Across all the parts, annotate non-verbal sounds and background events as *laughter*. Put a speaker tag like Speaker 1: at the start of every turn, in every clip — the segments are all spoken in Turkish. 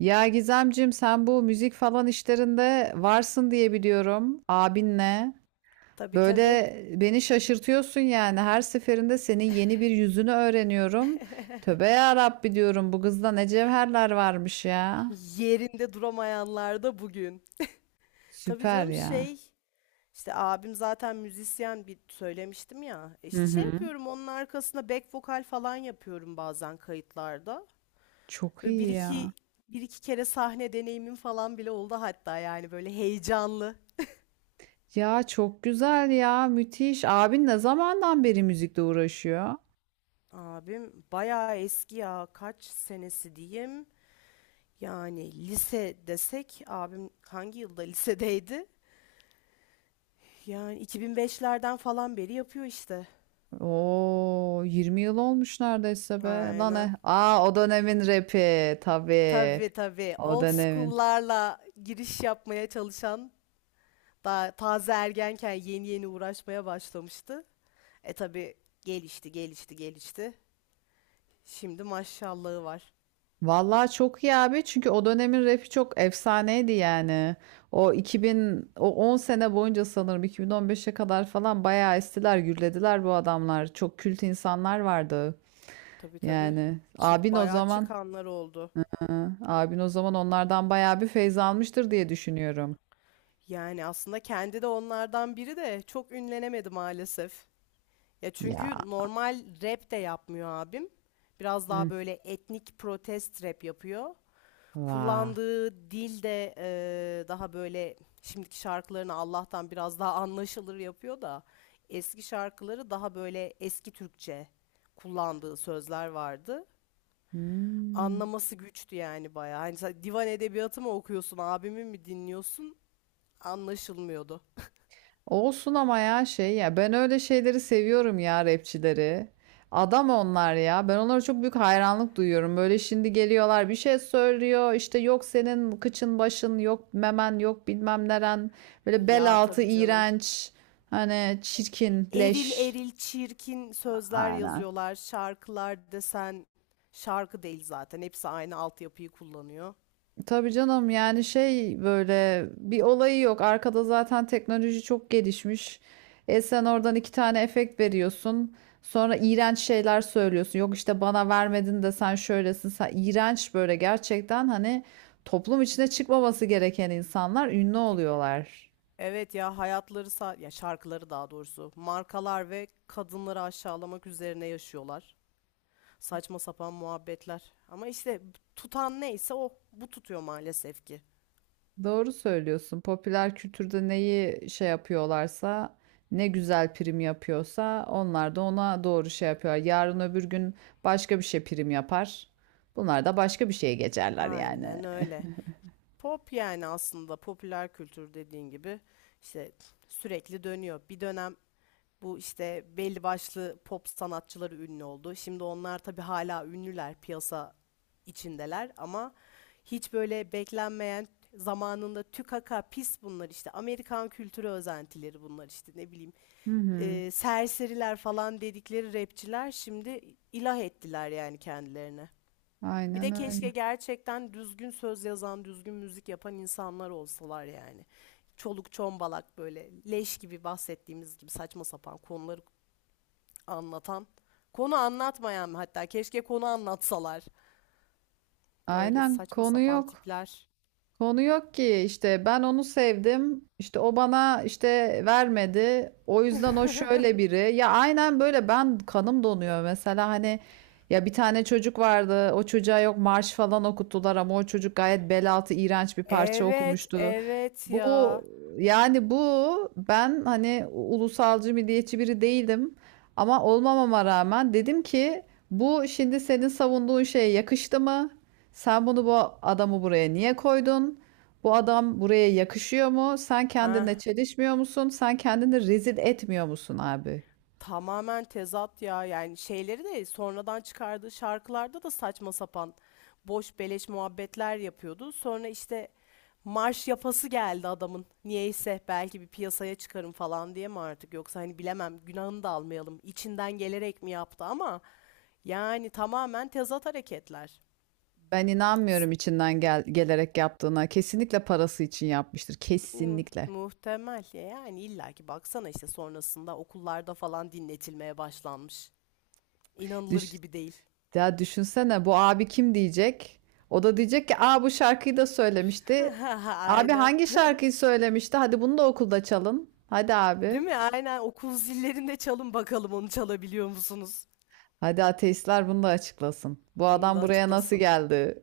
Speaker 1: Ya Gizemcim sen bu müzik falan işlerinde varsın diye biliyorum abinle.
Speaker 2: Tabii tabii.
Speaker 1: Böyle beni şaşırtıyorsun yani her seferinde senin yeni bir yüzünü öğreniyorum. Tövbe ya Rabbi diyorum bu kızda ne cevherler varmış ya.
Speaker 2: Yerinde duramayanlar da bugün. Tabii
Speaker 1: Süper
Speaker 2: canım
Speaker 1: ya.
Speaker 2: şey işte abim zaten müzisyen bir söylemiştim ya.
Speaker 1: Hı
Speaker 2: İşte şey
Speaker 1: hı.
Speaker 2: yapıyorum onun arkasına back vokal falan yapıyorum bazen kayıtlarda.
Speaker 1: Çok
Speaker 2: Ve bir
Speaker 1: iyi ya.
Speaker 2: iki bir iki kere sahne deneyimim falan bile oldu hatta yani böyle heyecanlı.
Speaker 1: Ya çok güzel ya müthiş. Abin ne zamandan beri müzikle uğraşıyor?
Speaker 2: Abim bayağı eski ya kaç senesi diyeyim. Yani lise desek abim hangi yılda lisedeydi? Yani 2005'lerden falan beri yapıyor işte.
Speaker 1: Oo 20 yıl olmuş neredeyse be. Lan
Speaker 2: Aynen.
Speaker 1: e. Aa o dönemin rapi tabii.
Speaker 2: Tabii tabii.
Speaker 1: O
Speaker 2: Old
Speaker 1: dönemin.
Speaker 2: school'larla giriş yapmaya çalışan daha taze ergenken yeni yeni uğraşmaya başlamıştı. Tabii gelişti, gelişti, gelişti. Şimdi maşallahı var.
Speaker 1: Vallahi çok iyi abi çünkü o dönemin rapi çok efsaneydi yani. O 2000 o 10 sene boyunca sanırım 2015'e kadar falan bayağı estiler, gürlediler bu adamlar. Çok kült insanlar vardı.
Speaker 2: Tabii tabii.
Speaker 1: Yani
Speaker 2: Çık bayağı çıkanlar oldu.
Speaker 1: hı, abin o zaman onlardan bayağı bir feyz almıştır diye düşünüyorum.
Speaker 2: Yani aslında kendi de onlardan biri de çok ünlenemedi maalesef. Ya
Speaker 1: Ya.
Speaker 2: çünkü normal rap de yapmıyor abim. Biraz daha
Speaker 1: Hı.
Speaker 2: böyle etnik protest rap yapıyor.
Speaker 1: Vah.
Speaker 2: Kullandığı dil de, daha böyle şimdiki şarkılarını Allah'tan biraz daha anlaşılır yapıyor da eski şarkıları daha böyle eski Türkçe kullandığı sözler vardı.
Speaker 1: Hmm.
Speaker 2: Anlaması güçtü yani bayağı. Hani sen divan edebiyatı mı okuyorsun, abimi mi dinliyorsun? Anlaşılmıyordu. *laughs*
Speaker 1: Olsun ama ya şey ya ben öyle şeyleri seviyorum ya rapçileri. Adam onlar ya. Ben onlara çok büyük hayranlık duyuyorum. Böyle şimdi geliyorlar bir şey söylüyor. İşte yok senin kıçın başın yok memen yok bilmem neren. Böyle bel
Speaker 2: Ya
Speaker 1: altı
Speaker 2: tabii canım.
Speaker 1: iğrenç. Hani çirkin
Speaker 2: Eril
Speaker 1: leş.
Speaker 2: eril çirkin sözler
Speaker 1: Aynen.
Speaker 2: yazıyorlar. Şarkılar desen şarkı değil zaten. Hepsi aynı altyapıyı kullanıyor.
Speaker 1: Tabii canım yani şey böyle bir olayı yok. Arkada zaten teknoloji çok gelişmiş. E sen oradan iki tane efekt veriyorsun. Sonra iğrenç şeyler söylüyorsun. Yok işte bana vermedin de sen şöylesin. Sen iğrenç böyle gerçekten hani toplum içine çıkmaması gereken insanlar ünlü
Speaker 2: Ki-
Speaker 1: oluyorlar.
Speaker 2: Evet ya ya şarkıları daha doğrusu markalar ve kadınları aşağılamak üzerine yaşıyorlar. Saçma sapan muhabbetler. Ama işte tutan neyse o bu tutuyor maalesef ki.
Speaker 1: Doğru söylüyorsun. Popüler kültürde neyi şey yapıyorlarsa, ne güzel prim yapıyorsa onlar da ona doğru şey yapıyorlar. Yarın öbür gün başka bir şey prim yapar. Bunlar da başka bir şeye geçerler yani.
Speaker 2: Aynen öyle. Pop yani aslında popüler kültür dediğin gibi işte sürekli dönüyor. Bir dönem bu işte belli başlı pop sanatçıları ünlü oldu. Şimdi onlar tabii hala ünlüler, piyasa içindeler ama hiç böyle beklenmeyen zamanında tükaka pis bunlar işte. Amerikan kültürü özentileri bunlar işte ne bileyim.
Speaker 1: Hı hı.
Speaker 2: Serseriler falan dedikleri rapçiler şimdi ilah ettiler yani kendilerine. Bir
Speaker 1: Aynen
Speaker 2: de keşke
Speaker 1: öyle.
Speaker 2: gerçekten düzgün söz yazan, düzgün müzik yapan insanlar olsalar yani. Çoluk çombalak böyle leş gibi bahsettiğimiz gibi saçma sapan konuları anlatan. Konu anlatmayan hatta keşke konu anlatsalar. Öyle
Speaker 1: Aynen,
Speaker 2: saçma
Speaker 1: konu
Speaker 2: sapan
Speaker 1: yok.
Speaker 2: tipler.
Speaker 1: Konu yok ki işte ben onu sevdim işte o bana işte vermedi o yüzden o şöyle biri ya aynen böyle ben kanım donuyor mesela hani ya bir tane çocuk vardı o çocuğa yok marş falan okuttular ama o çocuk gayet bel altı iğrenç bir parça
Speaker 2: Evet,
Speaker 1: okumuştu.
Speaker 2: evet
Speaker 1: Bu,
Speaker 2: ya.
Speaker 1: yani, bu, ben hani ulusalcı milliyetçi biri değilim ama olmamama rağmen dedim ki bu şimdi senin savunduğun şeye yakıştı mı? Sen bu adamı buraya niye koydun? Bu adam buraya yakışıyor mu? Sen kendinle
Speaker 2: Ha,
Speaker 1: çelişmiyor musun? Sen kendini rezil etmiyor musun abi?
Speaker 2: tamamen tezat ya. Yani şeyleri de sonradan çıkardığı şarkılarda da saçma sapan boş beleş muhabbetler yapıyordu. Sonra işte marş yapası geldi adamın. Niyeyse belki bir piyasaya çıkarım falan diye mi artık yoksa hani bilemem günahını da almayalım. İçinden gelerek mi yaptı ama yani tamamen tezat hareketler.
Speaker 1: Ben inanmıyorum içinden gelerek yaptığına. Kesinlikle parası için yapmıştır.
Speaker 2: Hmm,
Speaker 1: Kesinlikle.
Speaker 2: muhtemel ya yani illaki baksana işte sonrasında okullarda falan dinletilmeye başlanmış. İnanılır
Speaker 1: Düş
Speaker 2: gibi değil.
Speaker 1: Ya düşünsene bu abi kim diyecek? O da diyecek ki aa bu şarkıyı da söylemişti.
Speaker 2: *laughs*
Speaker 1: Abi
Speaker 2: Aynen.
Speaker 1: hangi şarkıyı söylemişti? Hadi bunu da okulda çalın. Hadi
Speaker 2: Değil
Speaker 1: abi.
Speaker 2: mi? Aynen okul zillerinde çalın bakalım onu çalabiliyor musunuz?
Speaker 1: Hadi ateistler bunu da açıklasın. Bu
Speaker 2: Bunu da
Speaker 1: adam buraya nasıl
Speaker 2: açıklasın.
Speaker 1: geldi?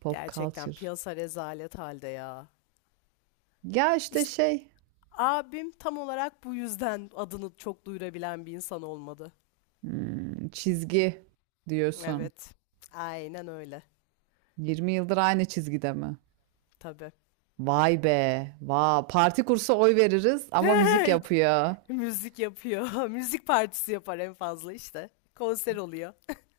Speaker 1: Pop
Speaker 2: Gerçekten
Speaker 1: culture.
Speaker 2: piyasa rezalet halde ya.
Speaker 1: Ya işte
Speaker 2: İşte
Speaker 1: şey,
Speaker 2: abim tam olarak bu yüzden adını çok duyurabilen bir insan olmadı.
Speaker 1: çizgi diyorsun.
Speaker 2: Evet. Aynen öyle.
Speaker 1: 20 yıldır aynı çizgide mi?
Speaker 2: Tabii.
Speaker 1: Vay be, parti kursa oy veririz ama müzik
Speaker 2: *laughs*
Speaker 1: yapıyor.
Speaker 2: Müzik yapıyor. *laughs* Müzik partisi yapar en fazla işte. Konser oluyor. *laughs*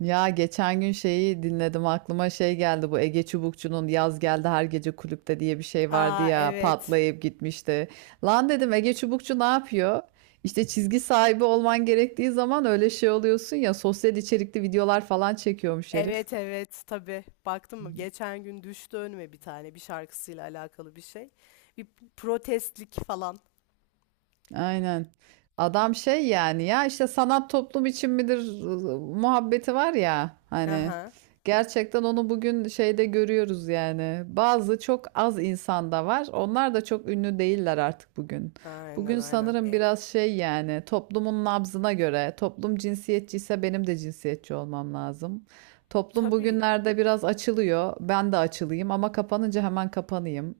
Speaker 1: Ya geçen gün şeyi dinledim aklıma şey geldi bu Ege Çubukçu'nun Yaz Geldi Her Gece Kulüpte diye bir şey vardı
Speaker 2: Aa,
Speaker 1: ya
Speaker 2: evet.
Speaker 1: patlayıp gitmişti. Lan dedim Ege Çubukçu ne yapıyor? İşte çizgi sahibi olman gerektiği zaman öyle şey oluyorsun ya sosyal içerikli videolar falan çekiyormuş herif.
Speaker 2: Evet evet tabii. Baktım mı? Geçen gün düştü önüme bir tane bir şarkısıyla alakalı bir şey. Bir protestlik falan.
Speaker 1: Aynen. Adam şey yani ya işte sanat toplum için midir muhabbeti var ya hani
Speaker 2: Aha.
Speaker 1: gerçekten onu bugün şeyde görüyoruz yani. Bazı çok az insanda var. Onlar da çok ünlü değiller artık bugün.
Speaker 2: Aynen
Speaker 1: Bugün
Speaker 2: aynen.
Speaker 1: sanırım
Speaker 2: E,
Speaker 1: biraz şey yani toplumun nabzına göre toplum cinsiyetçiyse benim de cinsiyetçi olmam lazım. Toplum
Speaker 2: tabii
Speaker 1: bugünlerde biraz açılıyor. Ben de açılayım ama kapanınca hemen kapanayım.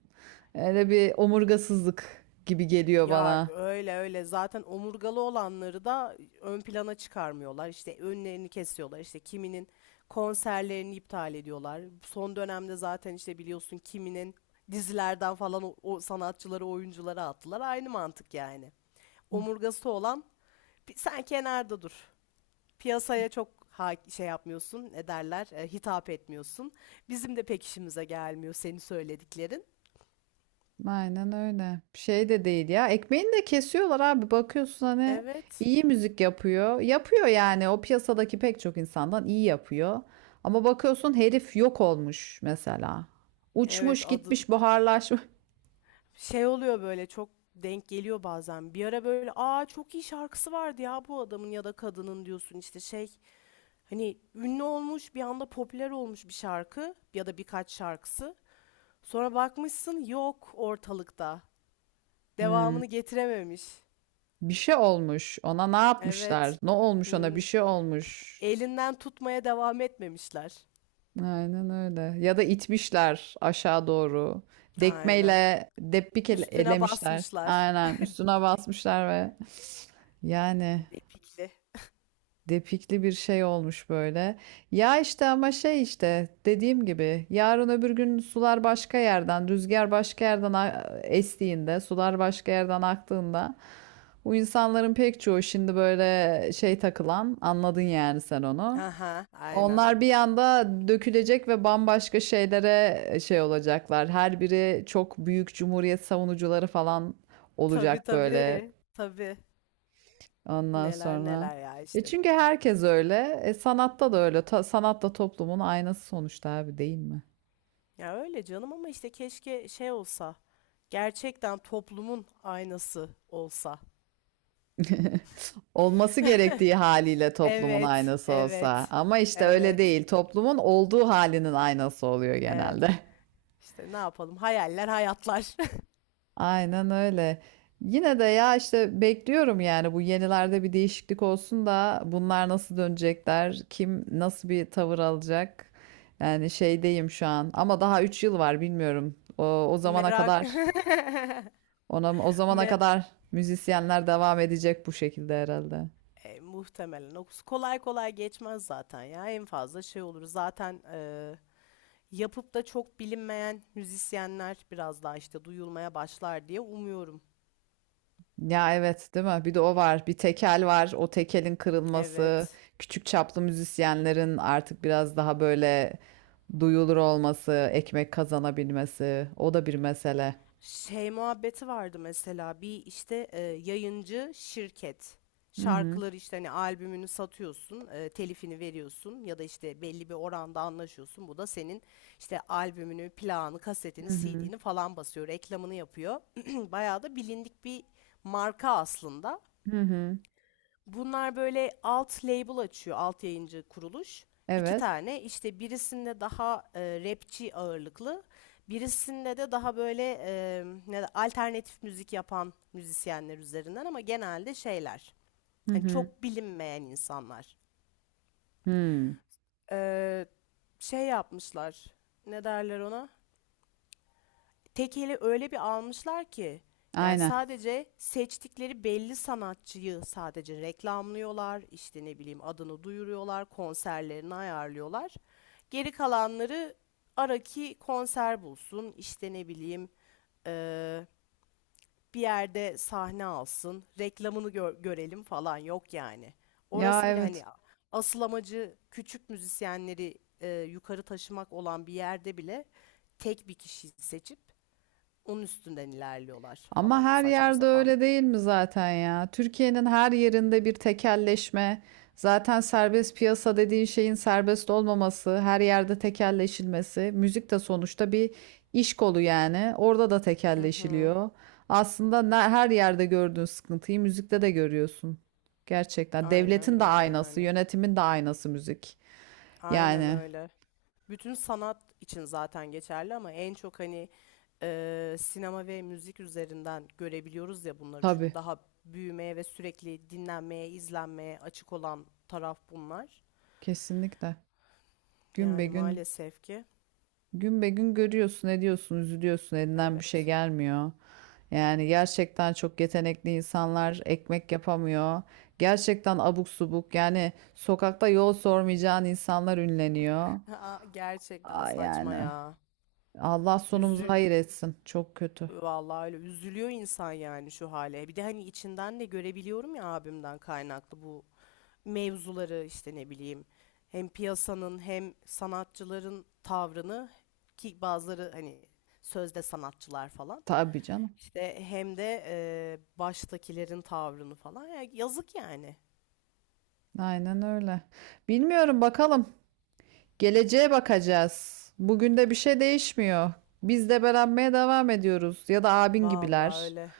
Speaker 1: Öyle bir omurgasızlık gibi geliyor
Speaker 2: Ya
Speaker 1: bana.
Speaker 2: öyle öyle zaten omurgalı olanları da ön plana çıkarmıyorlar. İşte önlerini kesiyorlar. İşte kiminin konserlerini iptal ediyorlar. Son dönemde zaten işte biliyorsun kiminin dizilerden falan o sanatçıları, oyuncuları attılar. Aynı mantık yani. Omurgası olan, "Sen kenarda dur. Piyasaya çok şey yapmıyorsun, ne derler, hitap etmiyorsun. Bizim de pek işimize gelmiyor senin söylediklerin."
Speaker 1: Aynen öyle. Şey de değil ya. Ekmeğini de kesiyorlar abi. Bakıyorsun hani
Speaker 2: Evet.
Speaker 1: iyi müzik yapıyor. Yapıyor yani. O piyasadaki pek çok insandan iyi yapıyor. Ama bakıyorsun herif yok olmuş mesela.
Speaker 2: Evet
Speaker 1: Uçmuş
Speaker 2: adı.
Speaker 1: gitmiş buharlaşmış.
Speaker 2: Şey oluyor böyle çok denk geliyor bazen. Bir ara böyle aa çok iyi şarkısı vardı ya bu adamın ya da kadının diyorsun işte şey hani ünlü olmuş bir anda popüler olmuş bir şarkı ya da birkaç şarkısı. Sonra bakmışsın yok ortalıkta.
Speaker 1: Hmm.
Speaker 2: Devamını getirememiş.
Speaker 1: Bir şey olmuş. Ona ne yapmışlar?
Speaker 2: Evet.
Speaker 1: Ne olmuş ona? Bir
Speaker 2: Hmm.
Speaker 1: şey olmuş.
Speaker 2: Elinden tutmaya devam etmemişler.
Speaker 1: Aynen öyle. Ya da itmişler aşağı doğru.
Speaker 2: Aynen.
Speaker 1: Dekmeyle debbik
Speaker 2: Üstüne
Speaker 1: elemişler.
Speaker 2: basmışlar.
Speaker 1: Aynen. Üstüne basmışlar ve yani.
Speaker 2: Depikli.
Speaker 1: Depikli bir şey olmuş böyle. Ya işte ama şey işte dediğim gibi yarın öbür gün sular başka yerden, rüzgar başka yerden estiğinde, sular başka yerden aktığında bu insanların pek çoğu şimdi böyle şey takılan, anladın yani sen onu.
Speaker 2: Aha, aynen.
Speaker 1: Onlar bir anda dökülecek ve bambaşka şeylere şey olacaklar. Her biri çok büyük cumhuriyet savunucuları falan
Speaker 2: Tabii
Speaker 1: olacak böyle.
Speaker 2: tabii. Tabii.
Speaker 1: Ondan
Speaker 2: Neler
Speaker 1: sonra.
Speaker 2: neler ya
Speaker 1: E
Speaker 2: işte.
Speaker 1: çünkü herkes öyle. E sanatta da öyle. Sanat da toplumun aynası sonuçta abi değil mi?
Speaker 2: Ya öyle canım ama işte keşke şey olsa. Gerçekten toplumun aynası olsa.
Speaker 1: *laughs* Olması gerektiği haliyle toplumun
Speaker 2: Evet,
Speaker 1: aynası olsa.
Speaker 2: evet,
Speaker 1: Ama işte öyle
Speaker 2: evet,
Speaker 1: değil. Toplumun olduğu halinin aynası oluyor
Speaker 2: evet.
Speaker 1: genelde. *laughs*
Speaker 2: İşte ne yapalım? Hayaller, hayatlar. *laughs*
Speaker 1: Aynen öyle. Yine de ya işte bekliyorum yani bu yenilerde bir değişiklik olsun da bunlar nasıl dönecekler, kim nasıl bir tavır alacak. Yani şeydeyim şu an ama daha 3 yıl var bilmiyorum. O zamana
Speaker 2: Merak,
Speaker 1: kadar. O
Speaker 2: *laughs*
Speaker 1: zamana
Speaker 2: mer
Speaker 1: kadar müzisyenler devam edecek bu şekilde herhalde.
Speaker 2: muhtemelen. O kolay kolay geçmez zaten ya. En fazla şey olur. Zaten yapıp da çok bilinmeyen müzisyenler biraz daha işte duyulmaya başlar diye umuyorum.
Speaker 1: Ya evet değil mi? Bir de o var. Bir tekel var. O tekelin kırılması,
Speaker 2: Evet.
Speaker 1: küçük çaplı müzisyenlerin artık biraz daha böyle duyulur olması, ekmek kazanabilmesi, o da bir mesele.
Speaker 2: Şey muhabbeti vardı mesela bir işte yayıncı şirket
Speaker 1: Hı hı.
Speaker 2: şarkıları işte hani albümünü satıyorsun telifini veriyorsun ya da işte belli bir oranda anlaşıyorsun bu da senin işte albümünü plağını kasetini
Speaker 1: Hı hı.
Speaker 2: CD'ni falan basıyor reklamını yapıyor *clears throat* bayağı da bilindik bir marka aslında.
Speaker 1: Hı hı.
Speaker 2: Bunlar böyle alt label açıyor, alt yayıncı kuruluş. İki
Speaker 1: Evet.
Speaker 2: tane işte birisinde daha rapçi ağırlıklı, birisinde de daha böyle ne alternatif müzik yapan müzisyenler üzerinden ama genelde şeyler.
Speaker 1: Hı
Speaker 2: Hani
Speaker 1: hı.
Speaker 2: çok bilinmeyen insanlar.
Speaker 1: Hı.
Speaker 2: Ee, şey yapmışlar. Ne derler ona? Tekeli öyle bir almışlar ki yani
Speaker 1: Aynen.
Speaker 2: sadece seçtikleri belli sanatçıyı sadece reklamlıyorlar, işte ne bileyim adını duyuruyorlar, konserlerini ayarlıyorlar. Geri kalanları araki konser bulsun, işte ne bileyim eee, bir yerde sahne alsın, reklamını görelim falan yok yani.
Speaker 1: Ya
Speaker 2: Orası bile hani
Speaker 1: evet.
Speaker 2: asıl amacı küçük müzisyenleri yukarı taşımak olan bir yerde bile tek bir kişiyi seçip onun üstünden ilerliyorlar
Speaker 1: Ama
Speaker 2: falan
Speaker 1: her
Speaker 2: saçma
Speaker 1: yerde
Speaker 2: sapan.
Speaker 1: öyle değil mi zaten ya? Türkiye'nin her yerinde bir tekelleşme. Zaten serbest piyasa dediğin şeyin serbest olmaması, her yerde tekelleşilmesi. Müzik de sonuçta bir iş kolu yani. Orada da
Speaker 2: Hı hı.
Speaker 1: tekelleşiliyor. Aslında her yerde gördüğün sıkıntıyı müzikte de görüyorsun. Gerçekten. Devletin
Speaker 2: Aynen
Speaker 1: de
Speaker 2: öyle
Speaker 1: aynası,
Speaker 2: yani.
Speaker 1: yönetimin de aynası müzik.
Speaker 2: Aynen
Speaker 1: Yani
Speaker 2: öyle. Bütün sanat için zaten geçerli ama en çok hani sinema ve müzik üzerinden görebiliyoruz ya bunları. Çünkü
Speaker 1: tabii,
Speaker 2: daha büyümeye ve sürekli dinlenmeye, izlenmeye açık olan taraf bunlar.
Speaker 1: kesinlikle. Gün be
Speaker 2: Yani
Speaker 1: gün
Speaker 2: maalesef ki
Speaker 1: Gün be gün görüyorsun, ediyorsun, üzülüyorsun, elinden bir şey
Speaker 2: evet.
Speaker 1: gelmiyor. Yani gerçekten çok yetenekli insanlar ekmek yapamıyor. Gerçekten abuk subuk yani sokakta yol sormayacağın insanlar ünleniyor.
Speaker 2: *laughs* Aa, gerçekten
Speaker 1: Aa,
Speaker 2: saçma
Speaker 1: yani
Speaker 2: ya.
Speaker 1: Allah sonumuzu
Speaker 2: Üzü,
Speaker 1: hayır etsin. Çok kötü.
Speaker 2: Vallahi öyle üzülüyor insan yani şu hale. Bir de hani içinden de görebiliyorum ya abimden kaynaklı bu mevzuları işte ne bileyim hem piyasanın hem sanatçıların tavrını ki bazıları hani sözde sanatçılar falan
Speaker 1: Tabii canım.
Speaker 2: işte hem de baştakilerin tavrını falan. Ya yazık yani.
Speaker 1: Aynen öyle. Bilmiyorum bakalım. Geleceğe bakacağız. Bugün de bir şey değişmiyor. Biz debelenmeye devam ediyoruz. Ya da abin
Speaker 2: Vallahi
Speaker 1: gibiler.
Speaker 2: öyle.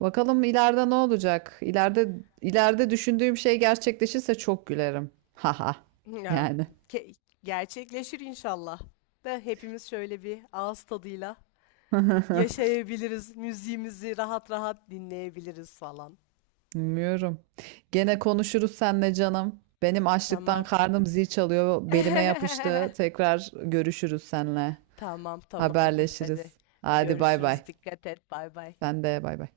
Speaker 1: Bakalım ileride ne olacak? İleride düşündüğüm şey gerçekleşirse çok gülerim. Haha.
Speaker 2: Ya
Speaker 1: Yani.
Speaker 2: ke- gerçekleşir inşallah. Da hepimiz şöyle bir ağız tadıyla
Speaker 1: *laughs*
Speaker 2: yaşayabiliriz. Müziğimizi rahat rahat dinleyebiliriz falan.
Speaker 1: Bilmiyorum. Gene konuşuruz seninle canım. Benim açlıktan
Speaker 2: Tamam.
Speaker 1: karnım zil çalıyor. Belime yapıştı.
Speaker 2: *laughs*
Speaker 1: Tekrar görüşürüz seninle.
Speaker 2: Tamam tamamdır. Hadi
Speaker 1: Haberleşiriz. Hadi bay bay.
Speaker 2: görüşürüz. Dikkat et. Bay bay.
Speaker 1: Sen de bay bay.